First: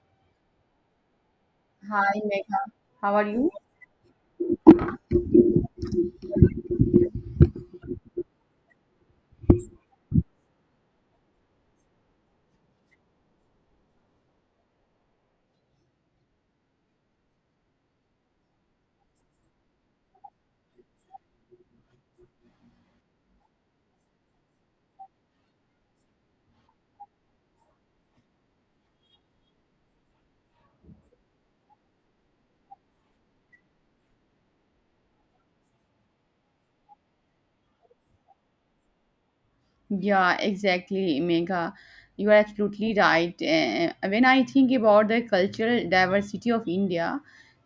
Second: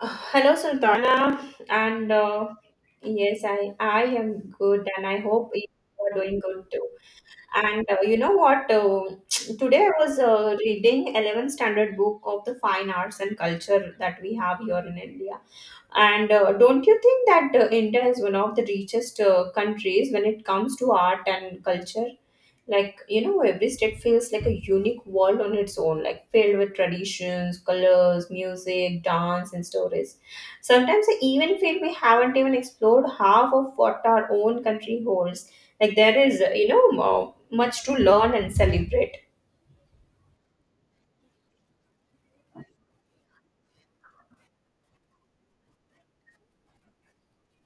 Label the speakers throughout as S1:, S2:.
S1: Hello, Sultana, and
S2: Hi,
S1: uh,
S2: Megha. How are
S1: yes,
S2: you?
S1: I am good, and I hope you are doing good too. And you know what? Today I was reading 11th standard book of the fine arts and culture that we have here in India. And don't you think that India is one of the richest countries when it comes to art and culture? Like you know every state feels like a unique world on its own, like filled with traditions, colors, music, dance and stories. Sometimes I even feel we haven't even explored half of what our own country holds. Like there is you know much to learn and celebrate.
S2: Yeah, exactly, Megha. You are absolutely right. When I think about the cultural diversity of India,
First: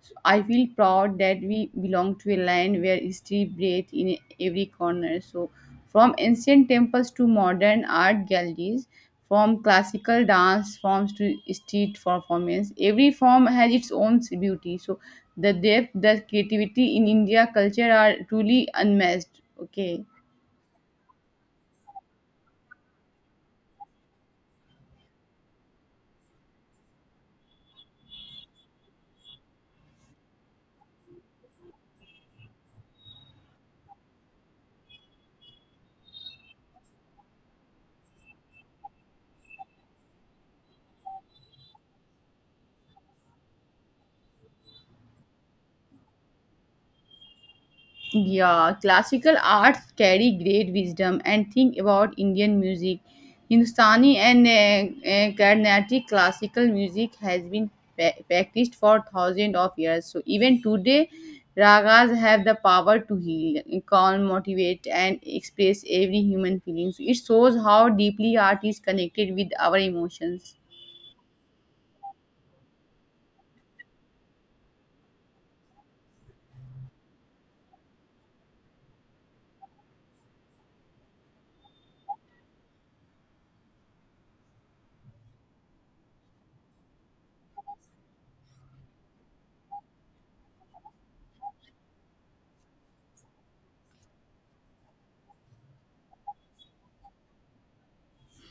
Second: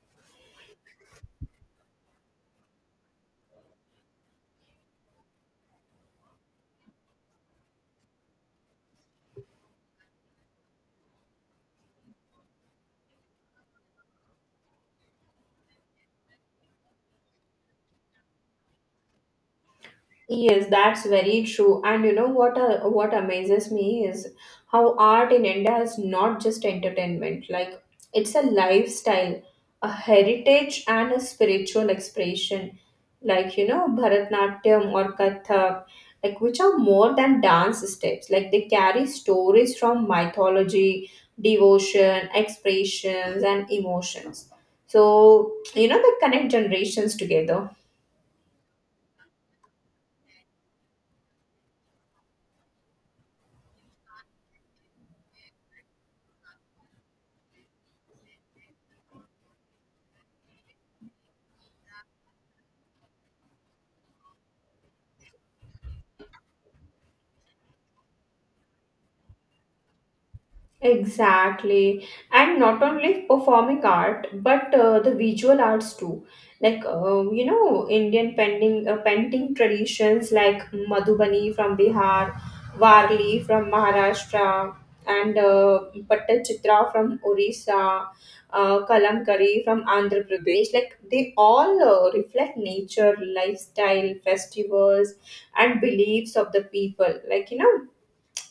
S2: so I feel proud that we belong to a land where history breathes in every corner. So, from ancient temples to modern art galleries, from classical dance forms to street performance, every form has its own beauty. So, the depth, the creativity in India culture are truly unmatched. Okay.
S1: Yes, that's very true. And you know what, what amazes me is how art in India is not just entertainment. Like it's a lifestyle, a heritage and a spiritual expression. Like, you know, Bharatnatyam or Kathak, like which are more than dance steps. Like they carry stories from mythology, devotion, expressions and emotions. So, you know, they connect generations together.
S2: Yeah, classical arts carry great wisdom and think about Indian music. Hindustani and Carnatic classical music has been practiced for thousands of years. So even today, ragas have the power to heal, calm, motivate, and express every human feeling. So it shows how deeply art is connected with our emotions.
S1: Exactly. And not only performing art, but the visual arts too. Like, you know, Indian painting, painting traditions like Madhubani from Bihar, Varli from Maharashtra, and Pattachitra from Orissa, Kalamkari from Andhra Pradesh. Like, they all reflect nature, lifestyle, festivals, and beliefs of the people. Like, you know,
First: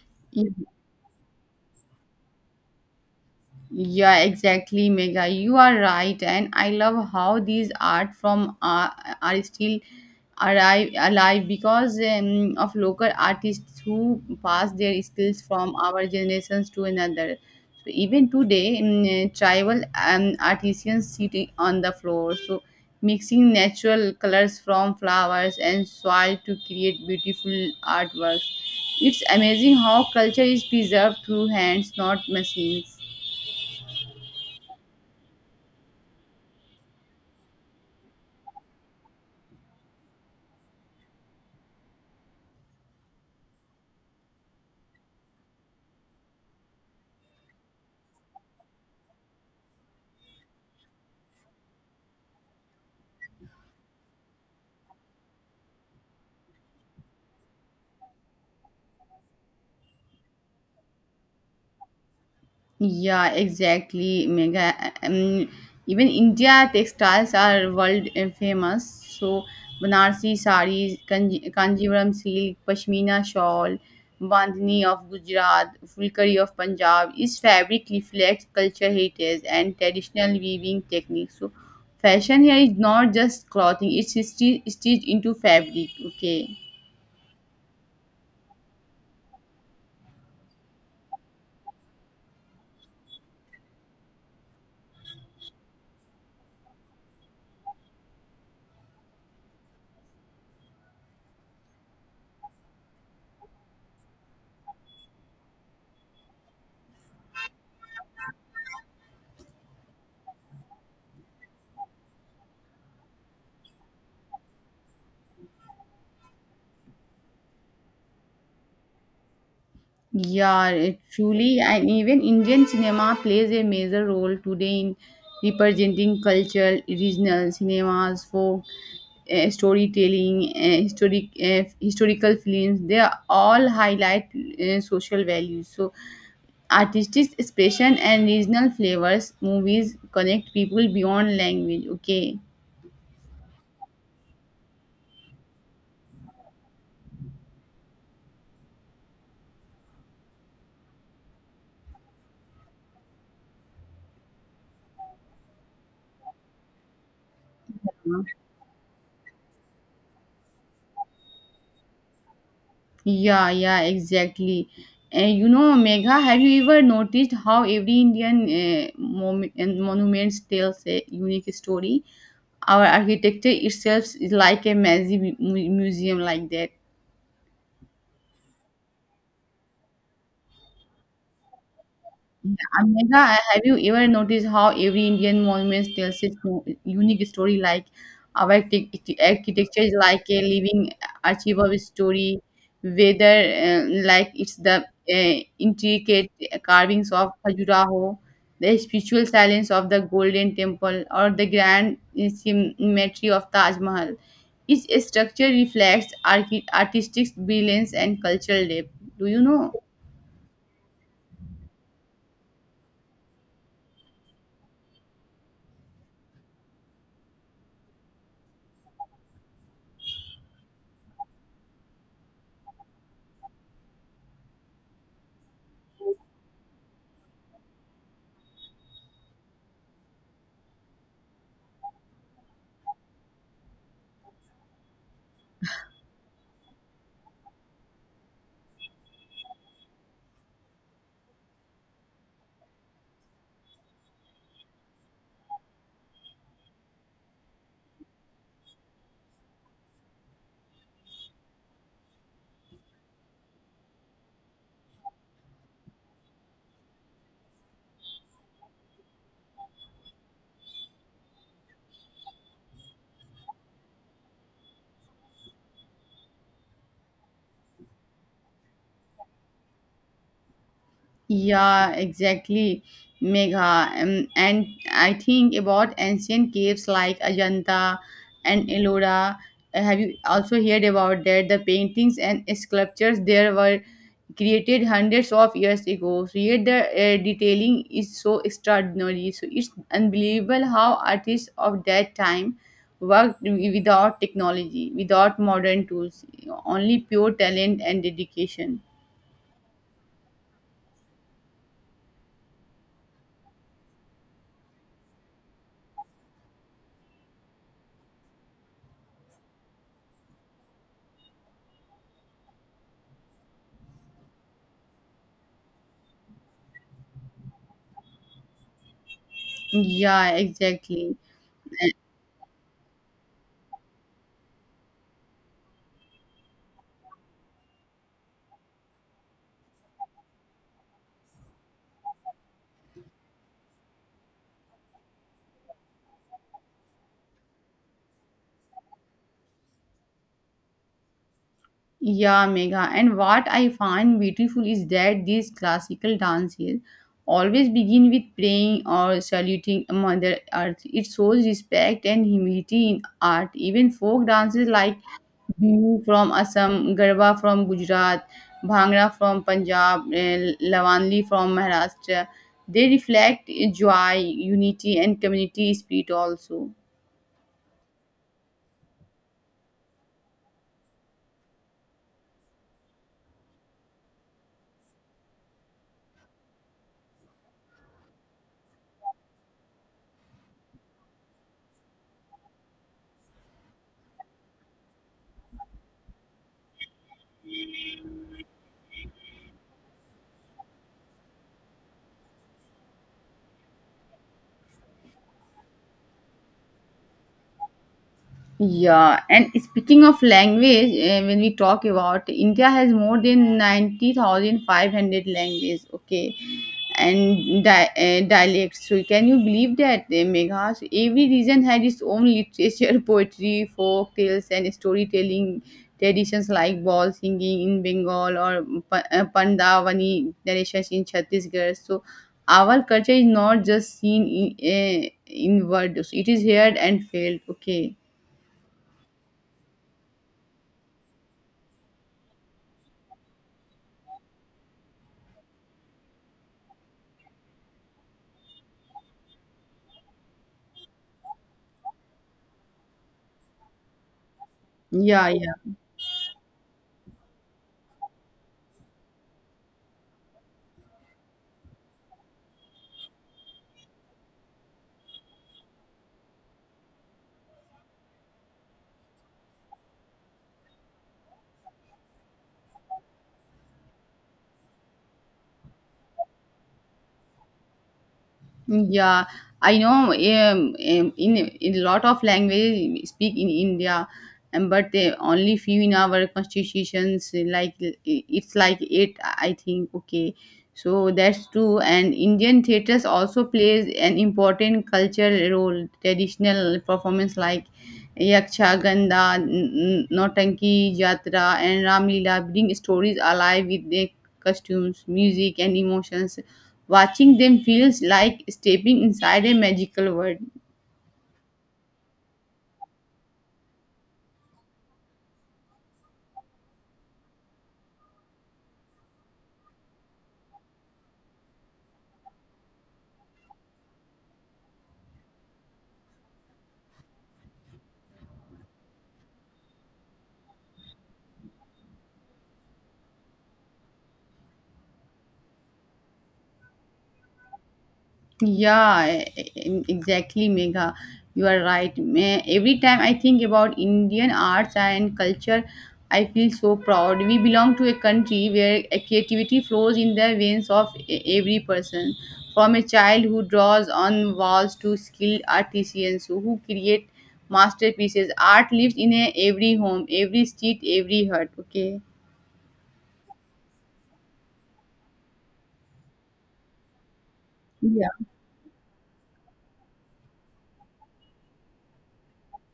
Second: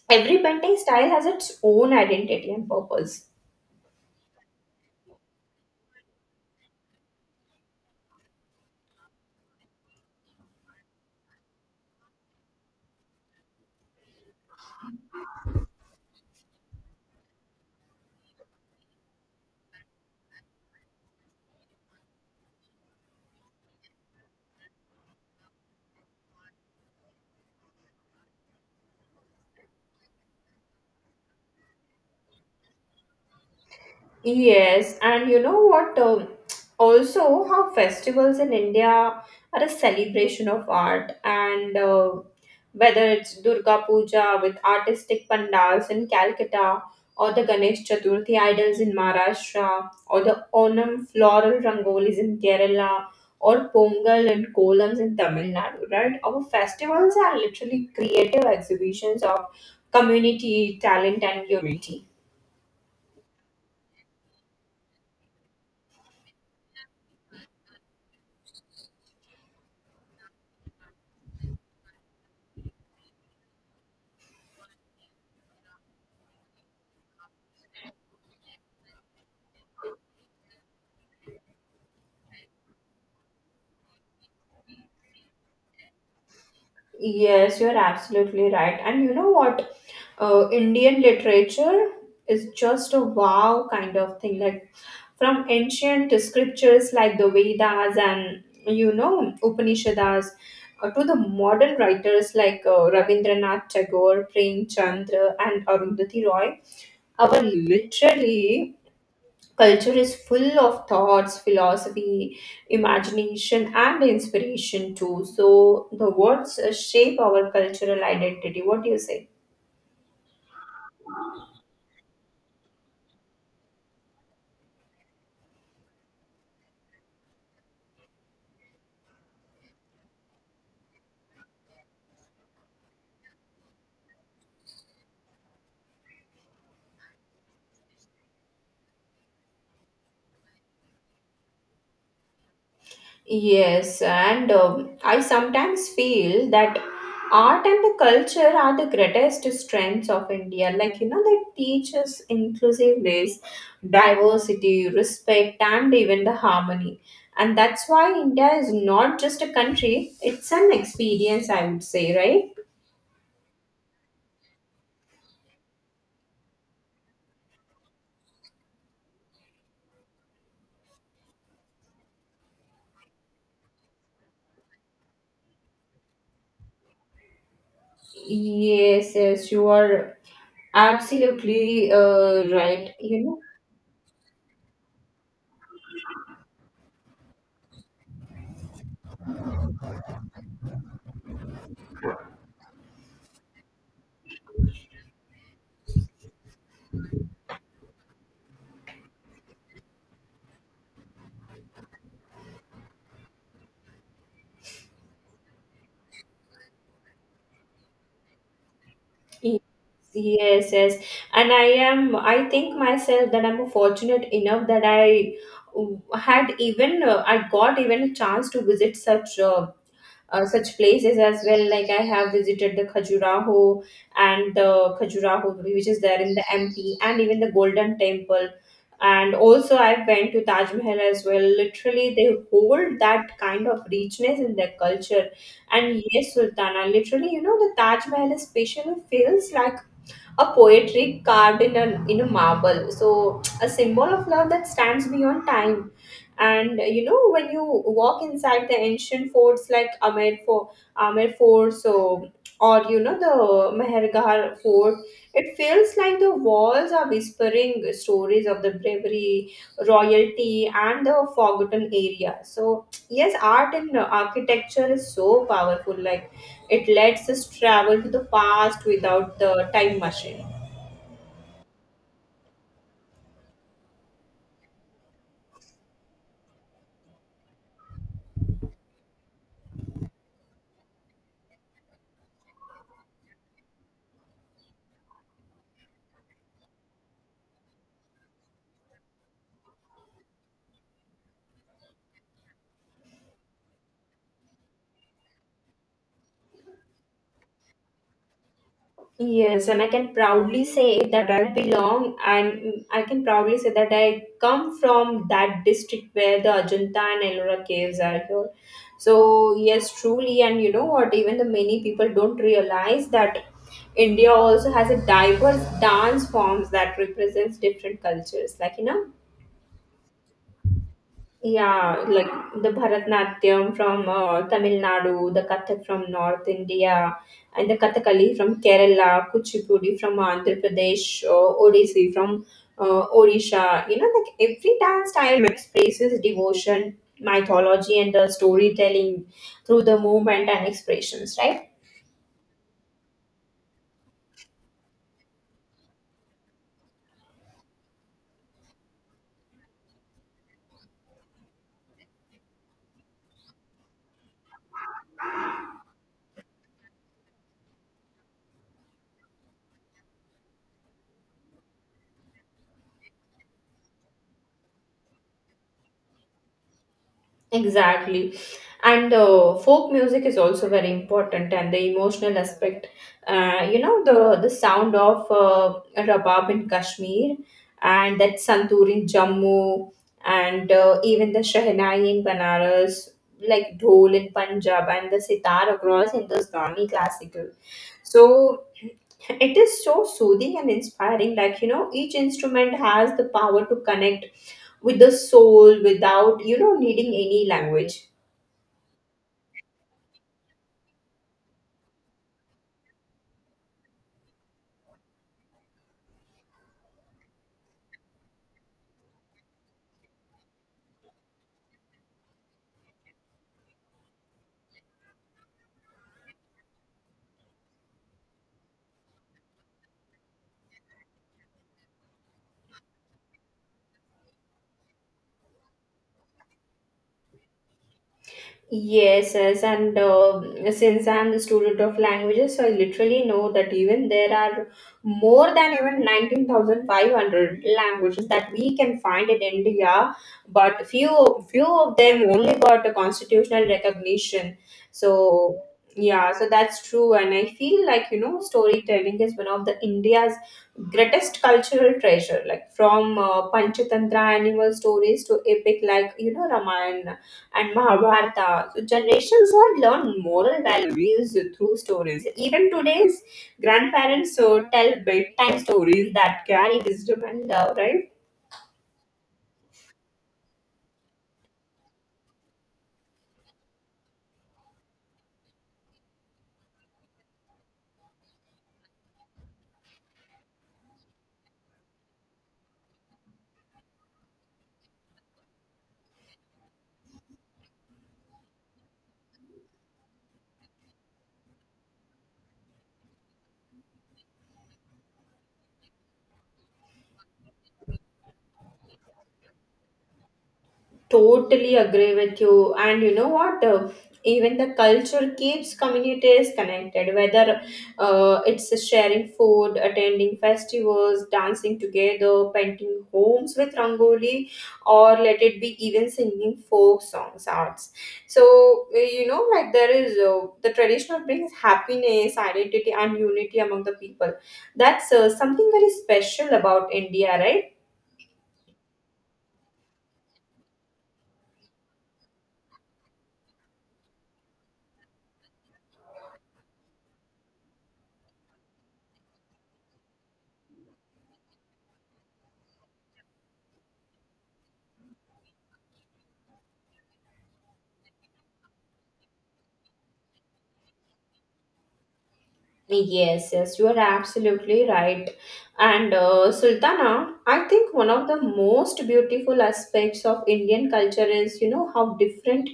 S1: every painting style has its own identity and purpose.
S2: Yeah, exactly, Mega. You are right, and I love how these art from are still arrive alive because of local artists who pass their skills from our generations to another. So even today, tribal artisans sitting on the floor, so mixing natural colors from flowers and soil to create beautiful artworks. It's amazing how culture is preserved through hands, not machines.
S1: Yes, and you know what? Also, how festivals in India are a celebration of art, and whether it's Durga Puja with artistic pandals in Calcutta, or the Ganesh Chaturthi idols in Maharashtra, or the Onam floral rangolis in Kerala, or Pongal and Kolams in Tamil Nadu, right? Our festivals are literally creative exhibitions of community, talent, and unity.
S2: Yeah, exactly, Mega. Um, Even India textiles are world famous. So Banarsi sarees, Kanjivaram silk, Pashmina shawl, Bandhani of Gujarat, Fulkari of Punjab. Each fabric reflects culture heritage and traditional weaving techniques. So fashion here is not just clothing; it's stitched into fabric. Okay.
S1: Yes, you're absolutely right. And you know what? Indian literature is just a wow kind of thing. Like from ancient scriptures like the Vedas and you know Upanishads, to the modern writers like Rabindranath Tagore, Premchand, and Arundhati Roy, our literally culture is full of thoughts, philosophy, imagination, and inspiration too. So the words shape our cultural identity. What do you say?
S2: Yeah, it truly, and even Indian cinema plays a major role today in representing cultural, regional cinemas, folk storytelling, historical films. They are all highlight social values. So, artistic expression and regional flavors movies connect people beyond language. Okay.
S1: Yes, and I sometimes feel that art and the culture are the greatest strengths of India. Like, you know, they teach us inclusiveness, diversity, respect, and even the harmony. And that's why India is not just a country, it's an experience, I would say, right?
S2: Yeah, yeah, exactly. And you know, Megha, have you ever noticed how every Indian mom- and monuments tells a unique story? Our architecture itself is like a massive museum like that.
S1: Yes, yes, you are absolutely
S2: Yeah,
S1: right.
S2: Megha,
S1: You
S2: have you ever noticed how every Indian monument tells its own unique story? Like our architecture is like a living archive of story, whether uh, like it's the uh, intricate carvings of Khajuraho, the spiritual silence of the Golden Temple, or the grand symmetry of Taj Mahal. Each structure reflects artistic brilliance and cultural depth. Do you
S1: know,
S2: know?
S1: yes, yes, and I am. I think myself that I'm fortunate enough that I had even I got even a chance to visit such such places as well. Like I have visited the Khajuraho, which is there in the MP, and even the Golden Temple. And also, I went to Taj Mahal as well. Literally, they hold that kind of richness in their culture. And yes, Sultana, literally, you know, the Taj Mahal especially feels like a poetry carved in in a marble, so a symbol of love that stands beyond time, and you know when you walk inside the ancient forts like Amer Fort, so or you know the Mehergar Fort, it feels like the walls are whispering stories of the bravery, royalty and the forgotten area. So yes, art and architecture is so powerful, like it lets us travel to the past without the time machine.
S2: Yeah, exactly, Megha. And I think about ancient caves like Ajanta and Ellora. Have you also heard about that? The paintings and sculptures there were created hundreds of years ago. So yet the detailing is so extraordinary. So it's unbelievable how artists of that time worked without technology, without modern tools, only pure talent and dedication.
S1: Yes, and I can proudly say that I come from that district where the Ajanta and Ellora caves are here. So, yes, truly, and you know what, even the many people don't realize that India also has a diverse dance forms that represents different cultures. Like, you know,
S2: Yeah, exactly.
S1: yeah, like the Bharatnatyam from Tamil Nadu, the Kathak from North India, and the Kathakali from Kerala, Kuchipudi from Andhra Pradesh, Odissi from Odisha. You know, like every dance style expresses devotion, mythology, and the storytelling through the movement and expressions, right?
S2: Yeah, Megha. And what I find beautiful is that these classical dances always begin with praying or saluting Mother Earth. It shows respect and humility in art. Even folk dances like Bihu from Assam, Garba from Gujarat, Bhangra from Punjab, Lavanli from Maharashtra, they reflect joy, unity, and community spirit also.
S1: Exactly. And folk music is also very important, and the emotional aspect. You know the sound of rabab in Kashmir, and that santoor in Jammu, and even the shehnai in Banaras, like dhol in Punjab, and the sitar across Hindustani classical. So it is so soothing and inspiring. Like you know, each instrument has the power to connect with the soul without you know needing any language.
S2: Yeah, and speaking of language, when we talk about India has more than 90,500 languages, okay, and dialects. So can you believe that, Megha? So every region had its own literature, poetry, folk tales, and storytelling traditions like ball singing in Bengal or Pandavani narrations in Chhattisgarh. So our culture is not just seen in, in words, it is heard and felt. Okay.
S1: Yes, yes, and since I'm the student of languages, so I literally know that even there are more than even 19,500 languages that we can find in India, but few of them only got a constitutional recognition.
S2: Yeah, yeah,
S1: So yeah, so that's true, and I feel like you know storytelling is one of the India's greatest cultural treasure, like from Panchatantra animal stories to epic like you know Ramayana and Mahabharata. So generations have learned moral values through stories. Even today's grandparents so tell bedtime stories that carry wisdom and love, right?
S2: yeah. I know. In a lot of languages we speak in India, and but they only few in our constitutions. Like it's like eight, I think. Okay, so that's true. And Indian theaters also plays an important cultural role. Traditional performance like Yaksha Ganda, nautanki, Jatra, and Ramlila bring stories alive with their costumes, music, and emotions. Watching them feels like stepping inside a magical world.
S1: Totally agree with you, and you know what, even the culture keeps communities connected, whether it's sharing food, attending festivals, dancing together, painting homes with rangoli, or let it be even singing folk songs, arts. So you know, like there is the traditional brings happiness, identity and unity among the people. That's something very special about India, right?
S2: Yeah, exactly, Megha. You are right. Every time I think about Indian arts and culture, I feel so proud. We belong to a country where a creativity flows in the veins of every person, from a child who draws on walls to skilled artisans who create masterpieces. Art lives in a, every home, every street, every hut. Okay.
S1: Yes, yes, you are absolutely right. And Sultana, I think
S2: Yeah.
S1: one of the most beautiful aspects of Indian culture is, you know, how different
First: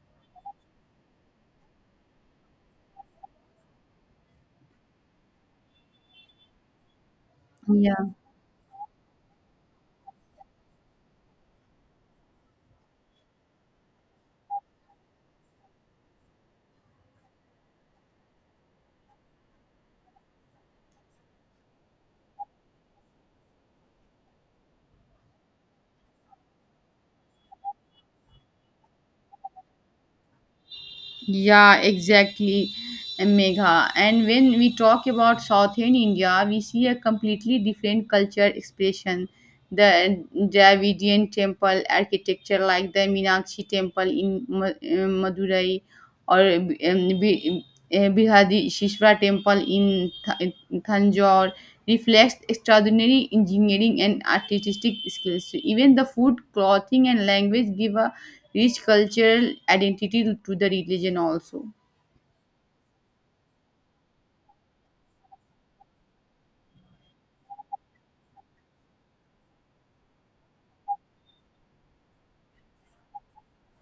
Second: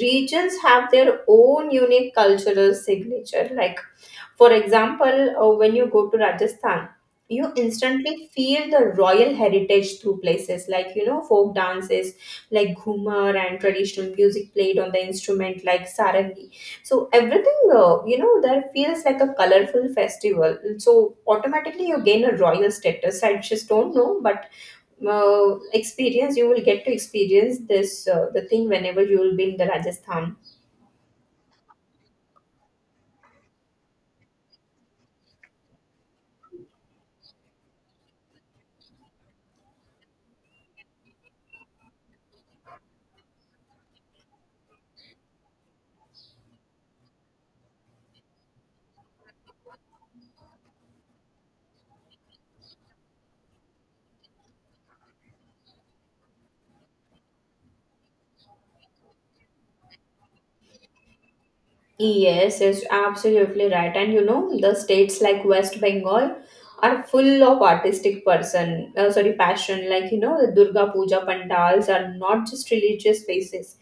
S1: regions have their own unique cultural signature. Like for example, when you go to Rajasthan, you
S2: Yeah.
S1: instantly feel the royal heritage through places like you know folk dances like ghumar and traditional music played on the instrument like sarangi. So everything you know there feels like a colorful festival. So automatically you gain a royal status. I just don't know, but experience, you will get to experience this the thing whenever you will be in the Rajasthan.
S2: Yeah, exactly, Megha. And when we talk about Southern India, we see a completely different culture expression. The Dravidian temple architecture, like the Meenakshi temple in Madurai, or Bi- Bihadi temple in Th- Thanjore, reflects extraordinary engineering and artistic skills. So even the food, clothing, and language give a rich cultural identity to the religion also.
S1: Yes, it's absolutely right. And you know, the states like West Bengal are full of artistic person, sorry, passion. Like, you know, the Durga Puja pandals are not just religious spaces.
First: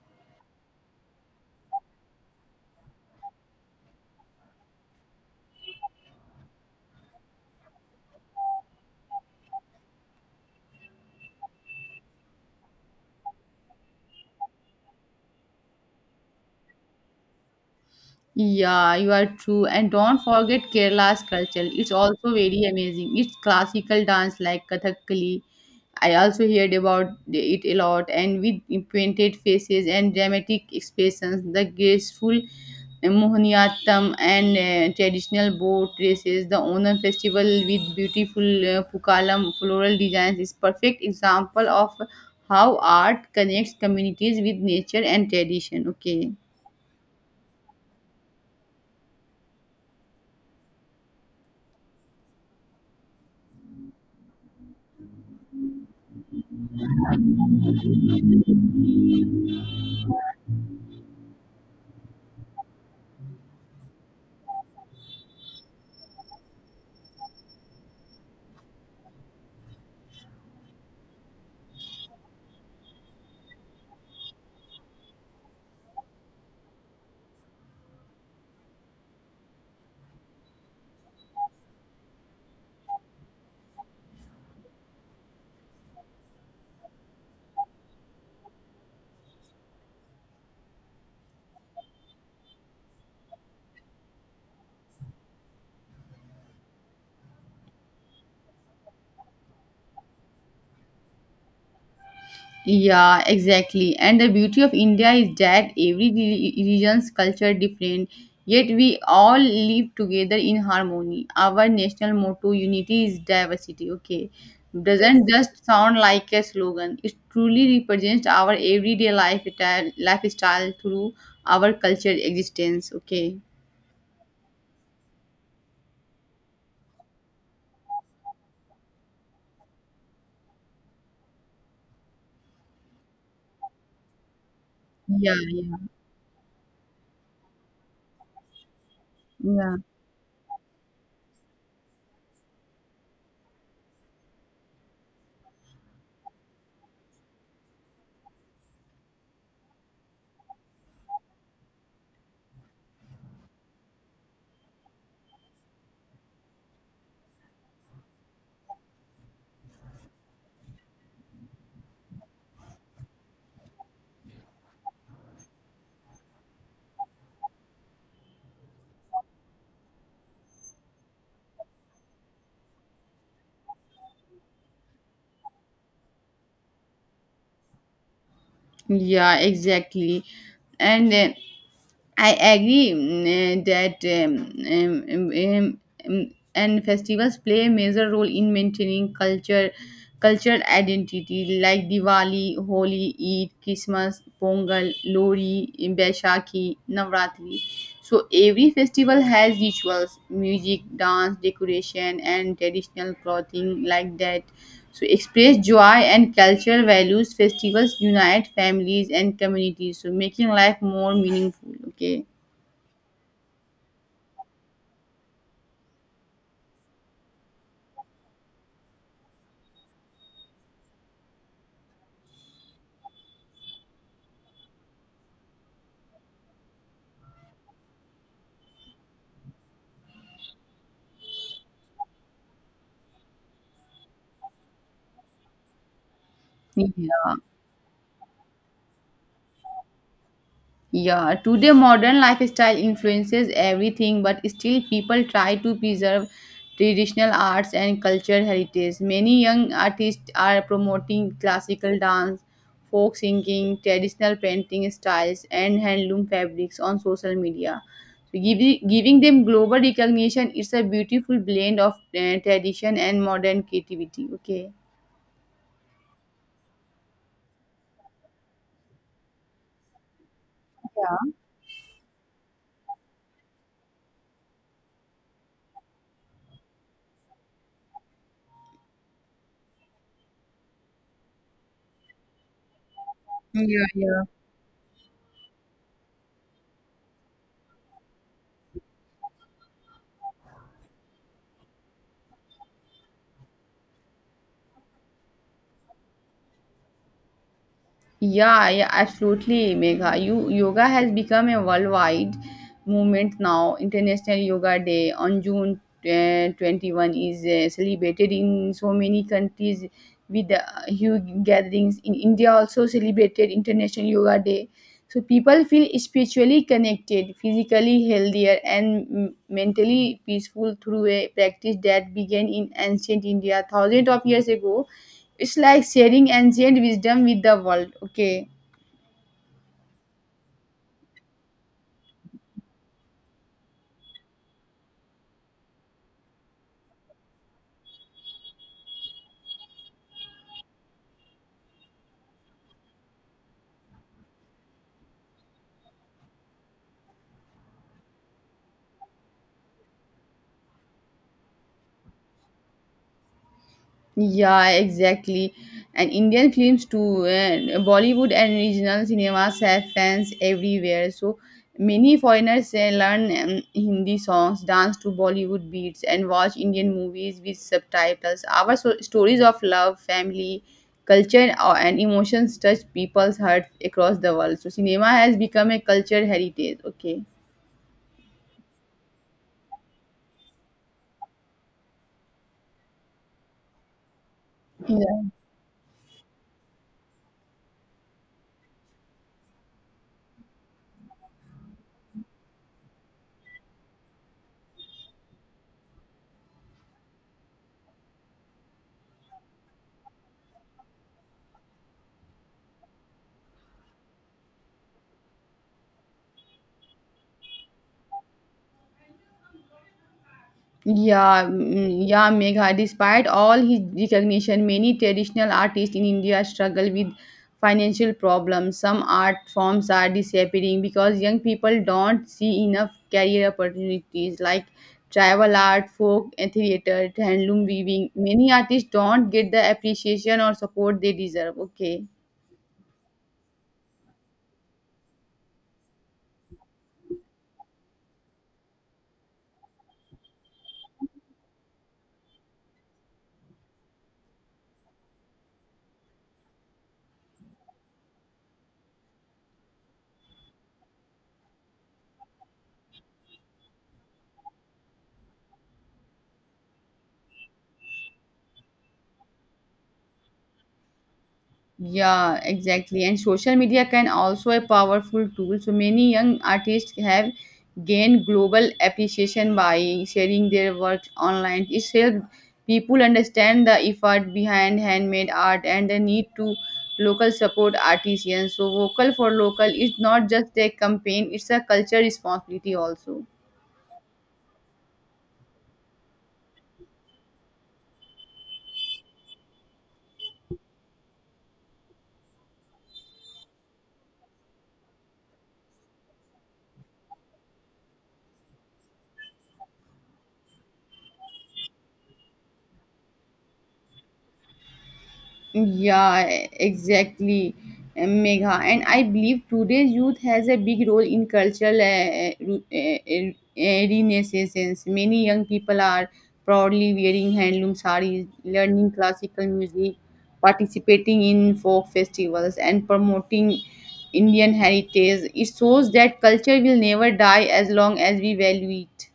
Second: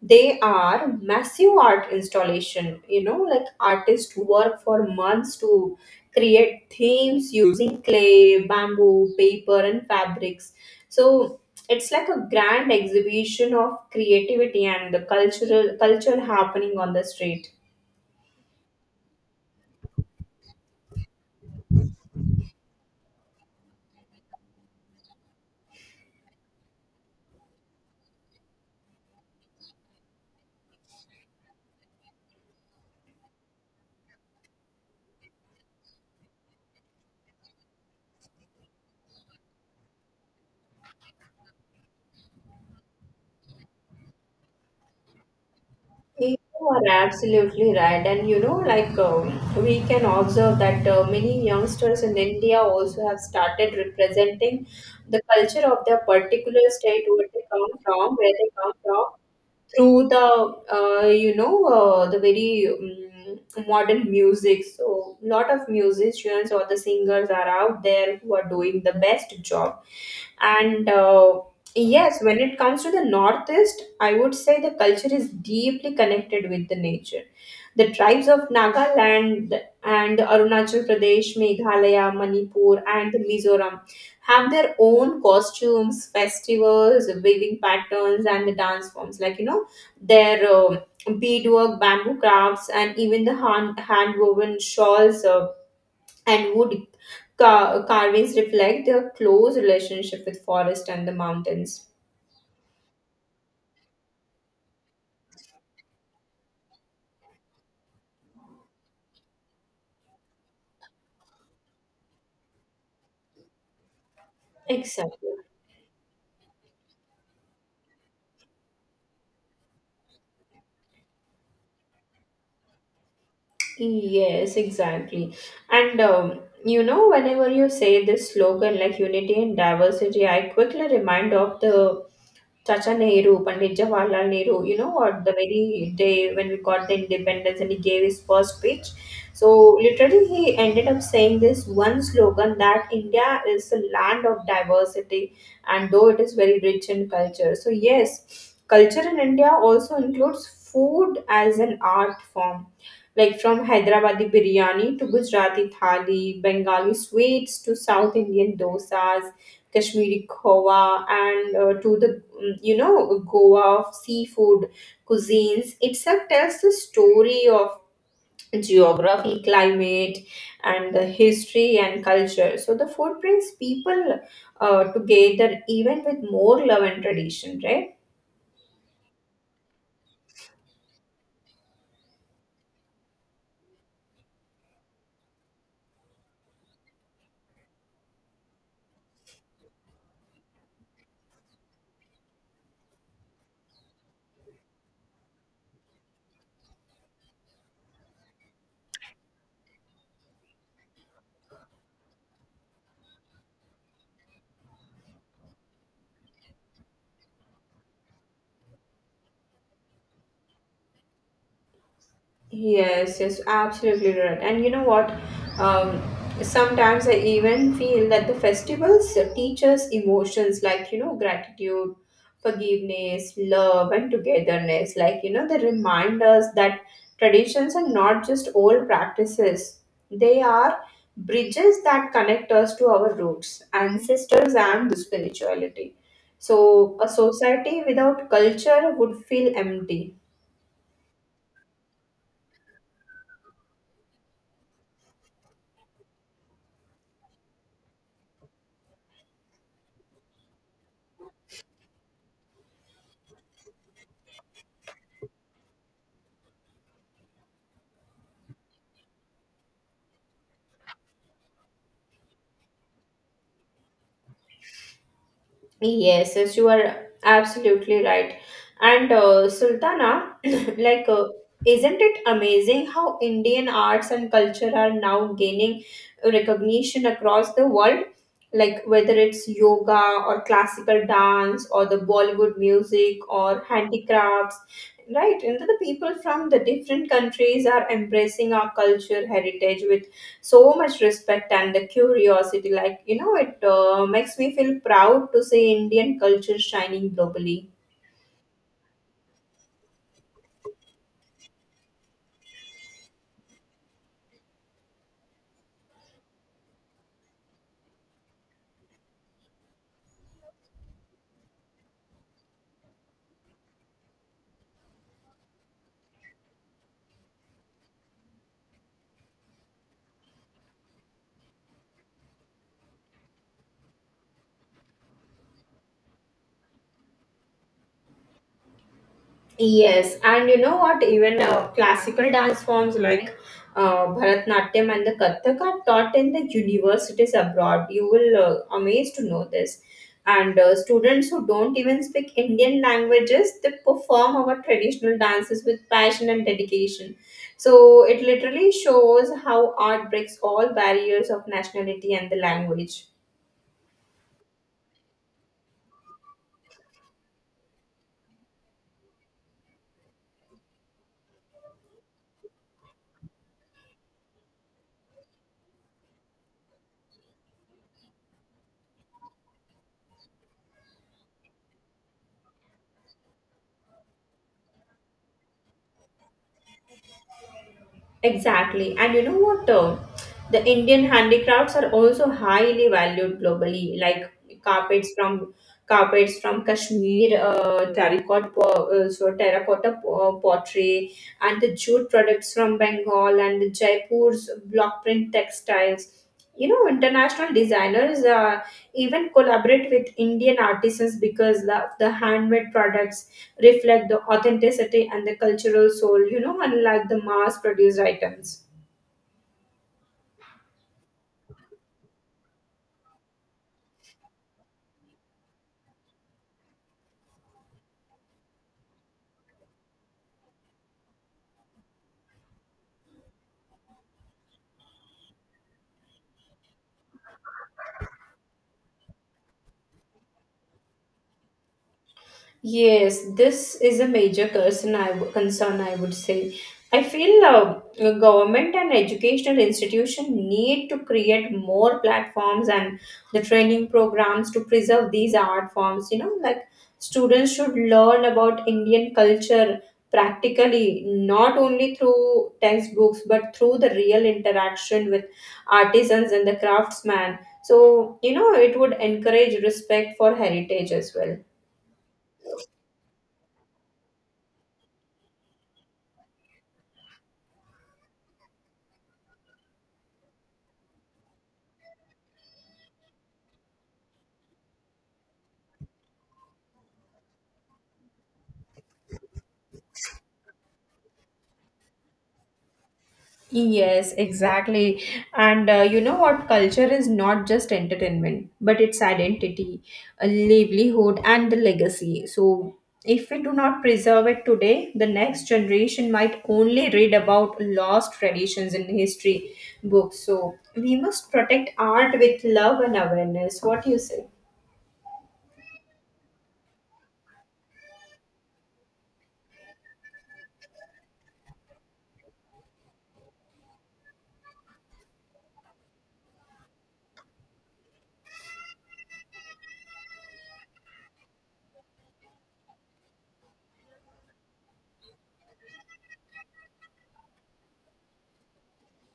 S1: They are massive art installation. You know, like artists work for months to create themes using clay, bamboo, paper, and fabrics. So it's like a grand exhibition of creativity and the cultural culture happening on the street.
S2: Yeah, you are true. And don't forget Kerala's culture. It's also very amazing. It's classical dance like Kathakali. I also heard about it a lot. And with painted faces and dramatic expressions, the graceful Mohiniyattam and traditional boat races, the Onam festival with beautiful Pukalam floral designs is perfect example of how art connects communities with nature and tradition. Okay.
S1: You are absolutely right, and you know, like we can observe that many youngsters in India also have started representing the culture of their particular state where they come from, through the you know the very modern music. So lot of musicians or the singers are out there who are doing the best job, and yes, when it comes to the northeast, I would say the culture is deeply connected with the nature. The tribes of Nagaland and Arunachal Pradesh, Meghalaya, Manipur and the Mizoram have their own costumes, festivals, weaving patterns and the dance forms, like you know their beadwork, bamboo crafts, and even the hand woven shawls, and wood carvings reflect their close relationship with forest and the mountains.
S2: Yeah, exactly. And the beauty of India is that every region's culture different, yet we all live together in harmony. Our national motto, unity is diversity, okay, doesn't
S1: Exactly.
S2: just sound like a slogan. It truly represents our everyday lifestyle through our culture existence. Okay.
S1: Yes, exactly. And you know, whenever you say this slogan like unity and diversity, I quickly remind of the Chacha Nehru, Pandit Jawaharlal Nehru, you know what, the
S2: Yeah, yeah,
S1: very day when we got the independence and he gave his first speech. So
S2: yeah.
S1: literally he ended up saying this one slogan that India is a land of diversity and though it is very rich in culture. So yes, culture in India also includes food as an art form. Like from Hyderabadi biryani to Gujarati thali, Bengali sweets to South Indian dosas, Kashmiri khowa, and to the you know Goa of seafood cuisines, itself tells the story of geography, climate, and the history and culture. So the food brings people together even with more love and tradition, right?
S2: Yeah, exactly. And then I agree that and festivals play a major role in maintaining culture, cultural identity like Diwali, Holi, Eid, Christmas, Pongal, Lori, Baishakhi, Navratri. So every festival has rituals, music, dance, decoration, and traditional clothing like that. So express joy and cultural values. Festivals unite families and communities, so making life more meaningful. Okay.
S1: Yes, yes, absolutely right. And you know what? Um, Sometimes I even feel that the festivals teach us emotions like, you know, gratitude, forgiveness, love, and togetherness. Like, you know, they remind us that traditions are not just old practices, they are bridges that connect us to our roots, ancestors, and the spirituality. So, a
S2: Yeah.
S1: society without culture would feel empty.
S2: Yeah, today modern lifestyle influences everything, but still people try to preserve traditional arts and cultural heritage. Many young artists are promoting classical dance, folk singing, traditional painting styles, and handloom fabrics on social media. So giving them global recognition, it's a beautiful blend of tradition and modern creativity. Okay.
S1: Yes, yes, you are absolutely right. And Sultana, like,
S2: Yeah.
S1: isn't it amazing how Indian arts and culture are now gaining recognition across the world? Like, whether it's yoga or classical dance or the Bollywood music or
S2: Yeah, yeah.
S1: handicrafts, right? And the people from the different countries are embracing our culture heritage with so much respect and the curiosity, like you know it makes me feel proud to see Indian culture shining globally.
S2: Yeah, yeah, absolutely, Megha. You yoga has become a worldwide movement now. International Yoga Day on June 21st is celebrated in so many countries with huge gatherings. In India, also celebrated International Yoga Day. So people feel spiritually connected, physically healthier, and mentally peaceful through a practice that began in ancient India thousands of years ago. It's like sharing ancient wisdom with the world. Okay.
S1: Yes, and you know what? Even classical dance forms like Bharatnatyam and the Kathak are taught in the universities abroad. You will amazed to know this. And students who don't even speak Indian languages, they perform our traditional dances with passion and dedication. So it literally shows how art breaks all barriers of nationality and the language.
S2: Yeah, exactly. And Indian films too and Bollywood and regional cinemas have fans everywhere. So many foreigners learn Hindi songs, dance to Bollywood beats, and watch Indian movies with subtitles. Our stories of love, family, culture, and emotions touch people's hearts across the world. So cinema has become a culture heritage. Okay.
S1: Exactly. And you know what? The Indian handicrafts are also highly valued globally, like carpets from carpets from Kashmir, terracotta, so terracotta pottery, and the jute products from Bengal and the Jaipur's block print textiles. You know, international designers even collaborate with Indian artisans because of the handmade products reflect the authenticity and the cultural soul, you know, unlike the mass produced items.
S2: Yeah, yeah, Megha. Despite all his recognition, many traditional artists in India struggle with financial problems. Some art forms are disappearing because young people don't see enough career opportunities like tribal art, folk and theater, handloom weaving. Many artists don't get the appreciation or support they deserve. Okay.
S1: Yes, this is a major concern I would say. I feel the government and educational institution need to create more platforms and the training programs to preserve these art forms. You know, like students should learn about Indian culture practically, not only through textbooks, but through the real interaction with artisans and the craftsmen. So, you know, it would encourage respect for heritage as well.
S2: Yeah, exactly. And social media can also a powerful tool. So many young artists have gained global appreciation by sharing their works online. It helps people understand the effort behind handmade art and the need to local support artisans. So vocal for local is not just a campaign, it's a culture responsibility also.
S1: Yes, exactly. And you know what? Culture is not just entertainment, but it's identity, a livelihood, and the legacy. So, if we do not preserve it today, the next generation might only read about lost traditions in history books. So, we must protect art with love and awareness. What do you say?
S2: Yeah, exactly, Megha. And I believe today's youth has a big role in cultural renaissance. Many young people are proudly wearing handloom sarees, learning classical music, participating in folk festivals, and promoting Indian heritage. It shows that culture will never die as long as we value it.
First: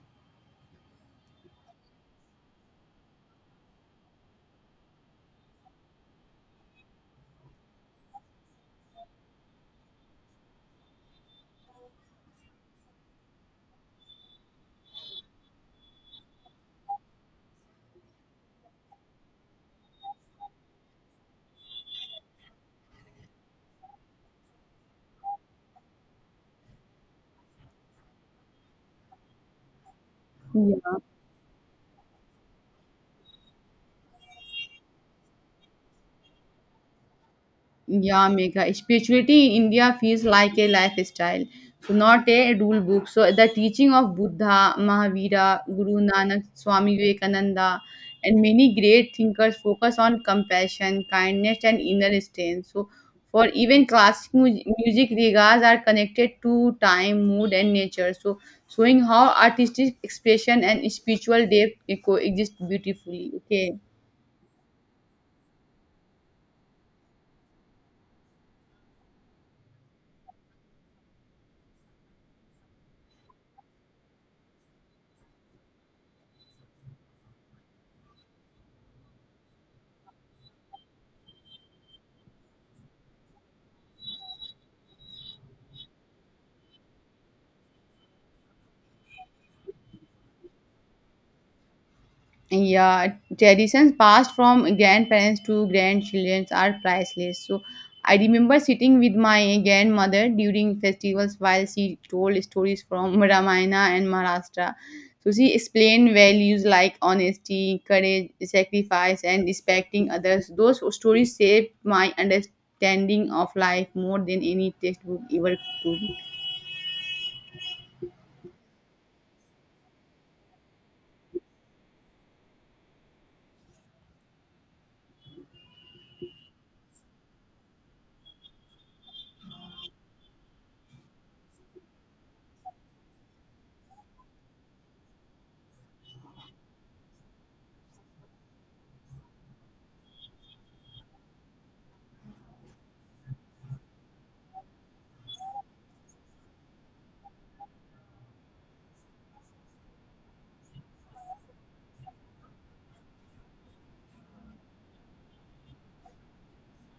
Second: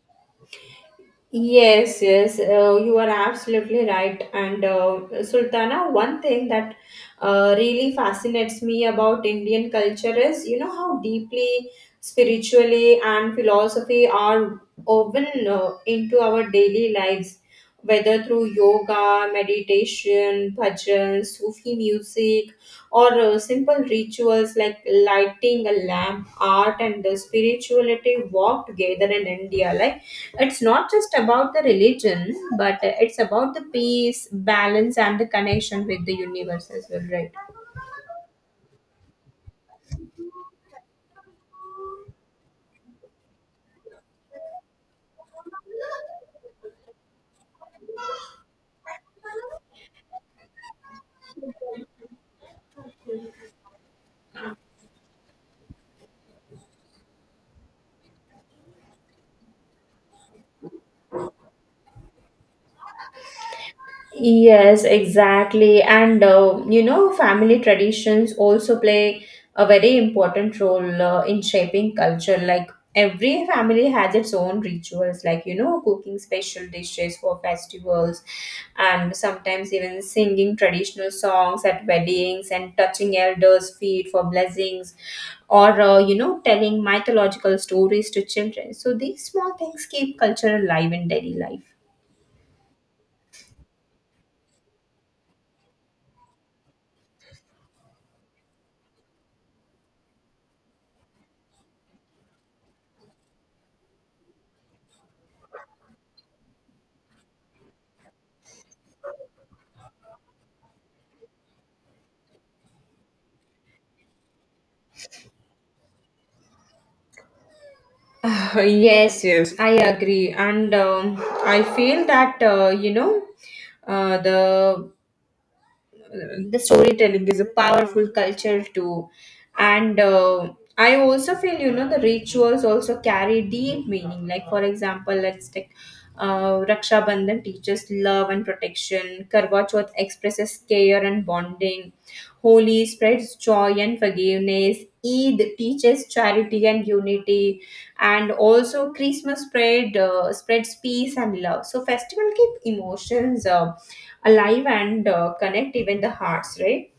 S1: Yes, yes, you are absolutely right. And Sultana, one thing that really fascinates me about Indian culture is, you know, how deeply spiritually and philosophy are woven into our daily lives, whether through yoga, meditation, bhajan, Sufi music, or simple rituals like lighting a lamp. Art and the spirituality walk together in India, like it's not
S2: Yeah.
S1: just about the religion, but it's about the peace, balance, and the connection with the universe as well, right?
S2: Yeah, mega. Spirituality in India feels like a lifestyle, so not a rule book. So the teaching of Buddha, Mahavira, Guru Nanak, Swami Vivekananda, and many great thinkers focus on compassion, kindness, and inner strength. So for even classic music, ragas are connected to time, mood, and nature. So showing how artistic expression and spiritual depth coexist beautifully. Okay.
S1: Yes, exactly. And you know, family traditions also play a very important role in shaping culture. Like every family has its own rituals, like you know, cooking special dishes for festivals, and sometimes even singing traditional songs at weddings and touching elders' feet for blessings, or you know, telling mythological stories to children. So these small things keep culture alive in daily life.
S2: Yeah, traditions passed from grandparents to grandchildren are priceless. So I remember sitting with my grandmother during festivals while she told stories from Ramayana and Maharashtra. So she explained values like honesty, courage, sacrifice, and respecting others. Those stories shaped my understanding of life more than any textbook ever could.
S1: Yes, yes, I agree, and I feel that you know uh, the the storytelling is a powerful culture too and I also feel you know the rituals also carry deep meaning, like for example let's take Raksha Bandhan teaches love and protection. Karwa Chauth expresses care and bonding. Holi spreads joy and forgiveness. Eid teaches charity and unity. And also Christmas spreads peace and love. So festival keep emotions alive and connect even the hearts, right?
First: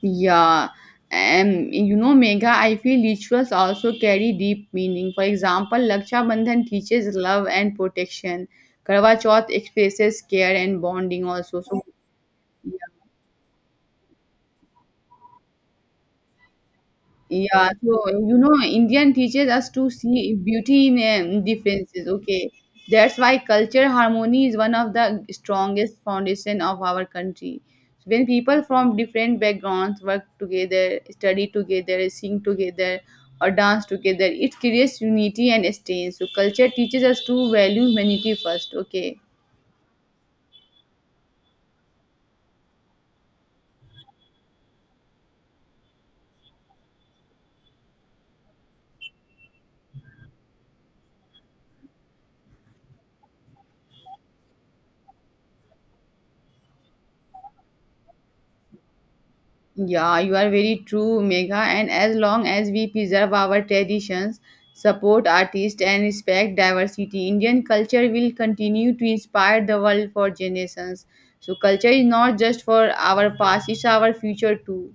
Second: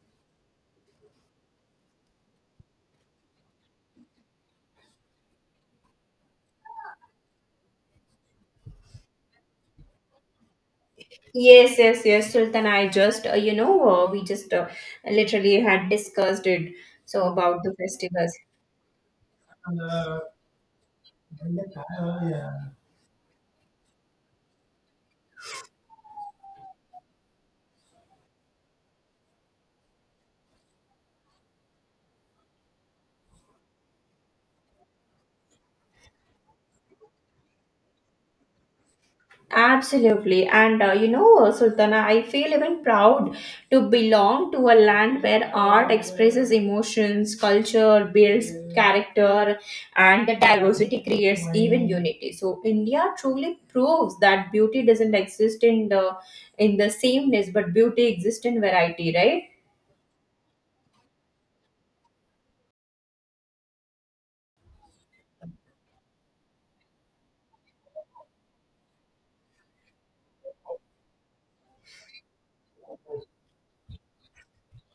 S2: Yeah, and you know, Megha, I feel rituals also carry deep meaning. For example, Laksha Bandhan teaches love and protection. Karwa Chauth expresses care and bonding also.
S1: Yes,
S2: So,
S1: yes, yes, Sultan. I just, you know, we just literally had discussed it. So about
S2: yeah,
S1: the
S2: so
S1: festivals.
S2: you know, Indian teaches us to see beauty in differences. Okay, that's why culture harmony is one of the strongest foundation of our country. So, when people from different backgrounds work together, study together, sing together, or dance together, it creates unity and strength. So culture teaches us to value humanity first. Okay.
S1: Absolutely. And you know, Sultana, I feel even proud to belong to a land where art expresses emotions, culture, builds character, and the diversity creates even unity. So India truly proves that beauty doesn't exist in the sameness, but beauty exists in variety, right?
S2: Yeah, you are very true, Megha. And as long as we preserve our traditions, support artists, and respect diversity, Indian culture will continue to inspire the world for generations. So, culture is not just for our past, it's our future too.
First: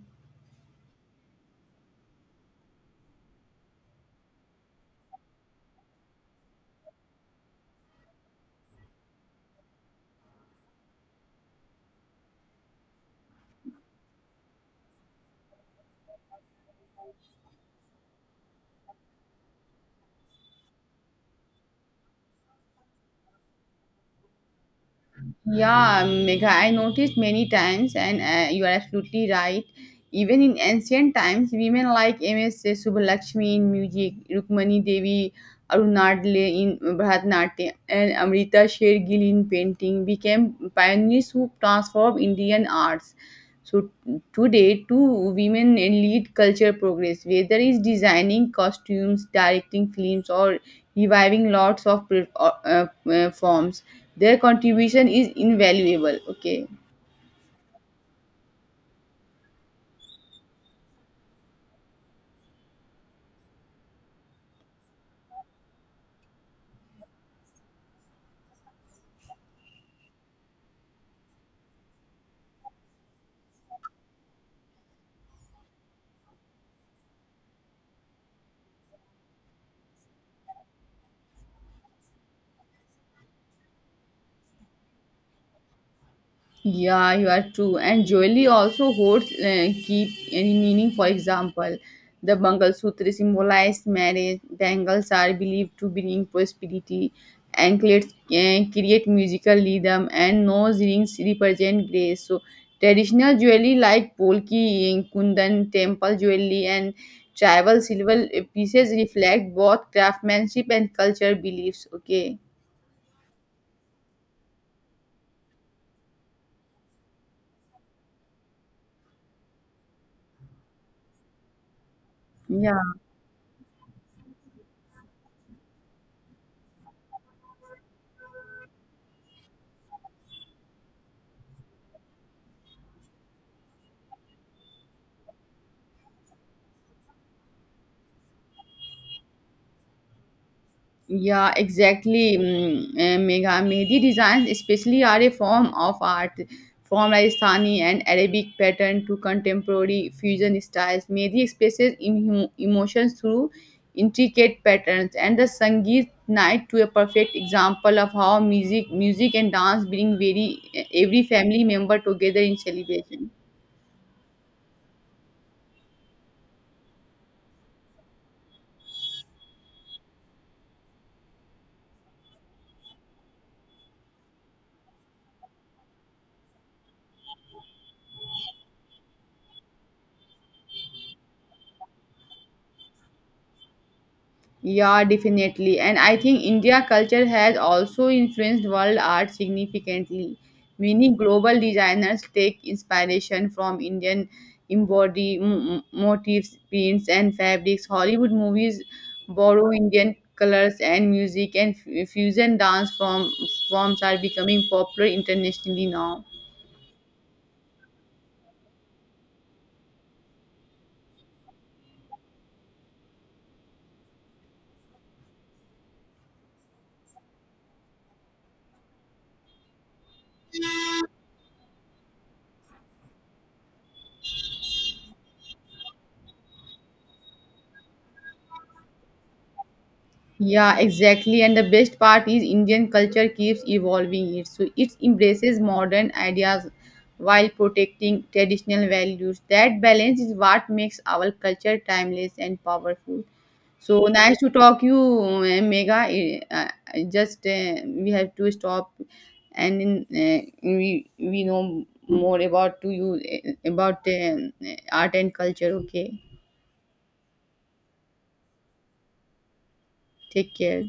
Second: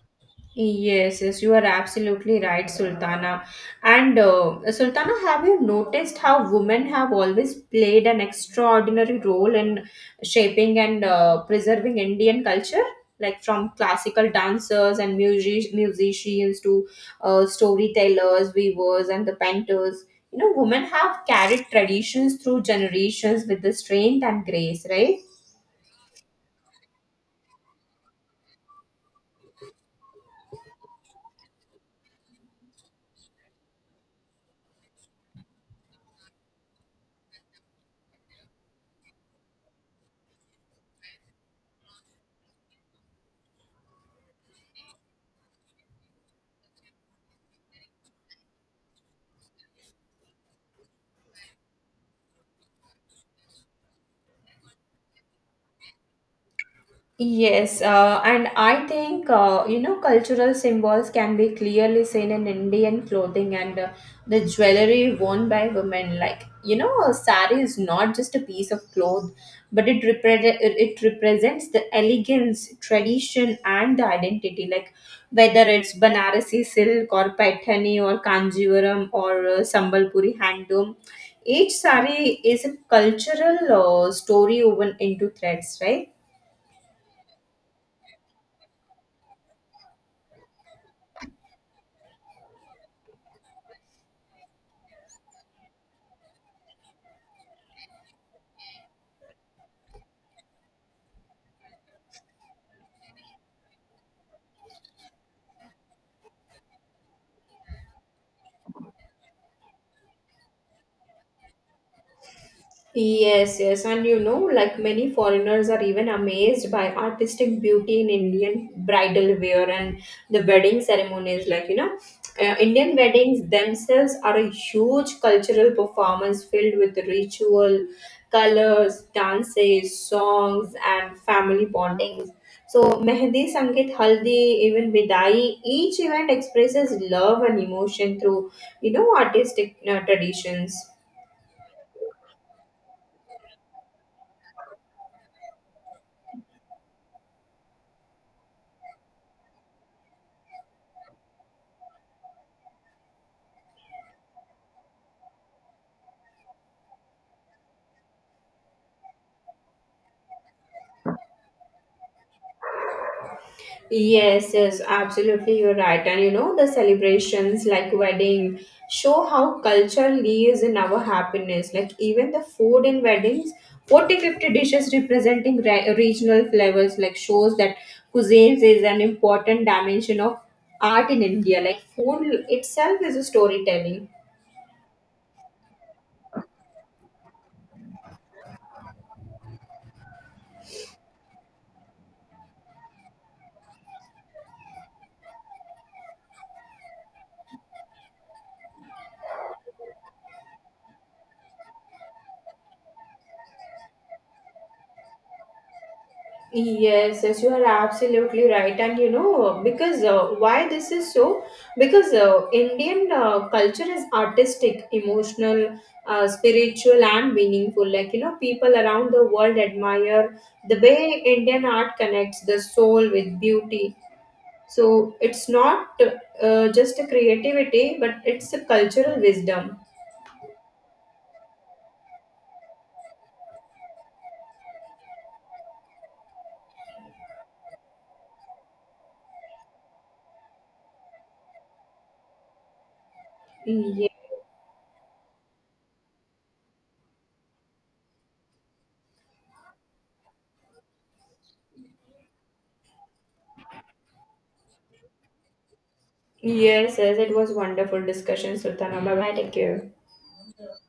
S1: Yes, yes, you are absolutely right, Sultana. And Sultana, have you noticed how women have always played an extraordinary role in shaping and preserving Indian culture? Like from classical dancers and musicians to storytellers, weavers, and the painters. You know, women have carried traditions through generations with the strength and grace, right?
S2: Yeah, Megha, I noticed many times, and you are absolutely right. Even in ancient times, women like M.S. Subbulakshmi in music, Rukmani Devi, Arunadle in Bharatanatyam, and Amrita Sher Gill in painting became pioneers who transformed Indian arts. So today, two women lead culture progress, whether it's designing costumes, directing films, or reviving lots of forms. Their contribution is invaluable. Okay.
S1: Yes, and I think you know cultural symbols can be clearly seen in Indian clothing and the jewelry worn by women. Like you know, a sari is not just a piece of cloth, but it represents the elegance, tradition, and the identity. Like whether it's Banarasi silk or Paithani or Kanjivaram or Sambalpuri handloom, each sari is a cultural story woven into threads, right?
S2: Yeah, you are true. And jewelry also holds keep any meaning. For example, the Sutra symbolized marriage. Bangles are believed to bring prosperity. Anklets create musical rhythm, and nose rings represent grace. So, traditional jewelry like polki, kundan, temple jewelry, and tribal silver pieces reflect both craftsmanship and culture beliefs. Okay.
S1: Yes, yes, and you know, like many foreigners are even amazed by artistic beauty in Indian bridal wear and the wedding ceremonies. Like, you know,
S2: Yeah.
S1: Indian weddings themselves are a huge cultural performance filled with ritual, colors, dances, songs, and family bondings. So, Mehndi, Sangeet, Haldi, even Vidai, each event expresses love and emotion through, you know, artistic traditions.
S2: Yeah, exactly. Megha, Mehdi designs especially are a form of art from Rajasthani and Arabic pattern to contemporary fusion styles. Mehdi expresses emotions through intricate patterns and the Sangeet night to a perfect example of how music and dance bring very every family member together in celebration.
S1: Yes, yes, absolutely, you're right. And you know, the celebrations like wedding show how culture lives in our happiness. Like even the food in weddings, 40-50 dishes representing regional flavors, like shows that cuisines is an important dimension of art in India. Like food itself is a storytelling.
S2: Yeah, definitely. And I think India culture has also influenced world art significantly. Many global designers take inspiration from Indian embroidery motifs, prints, and fabrics. Hollywood movies borrow Indian colors and music, and fusion dance form forms are becoming popular internationally now.
S1: Yes, yes, you are absolutely right. And you know, because why this is so? Because Indian culture is artistic, emotional, spiritual, and meaningful. Like, you know, people around the world admire the way Indian art connects the soul with beauty. So it's not just a creativity, but it's a cultural wisdom.
S2: Yeah, exactly. And the best part is Indian culture keeps evolving it. So it embraces modern ideas while protecting traditional values. That balance is what makes our culture timeless and powerful. So
S1: Ye-
S2: nice to talk you, Megha. Just we have to stop, and in, we know more about to you about art and culture. Okay,
S1: Yes, yes, it was wonderful discussion, Sultanaba. Bye, take care.
S2: take care.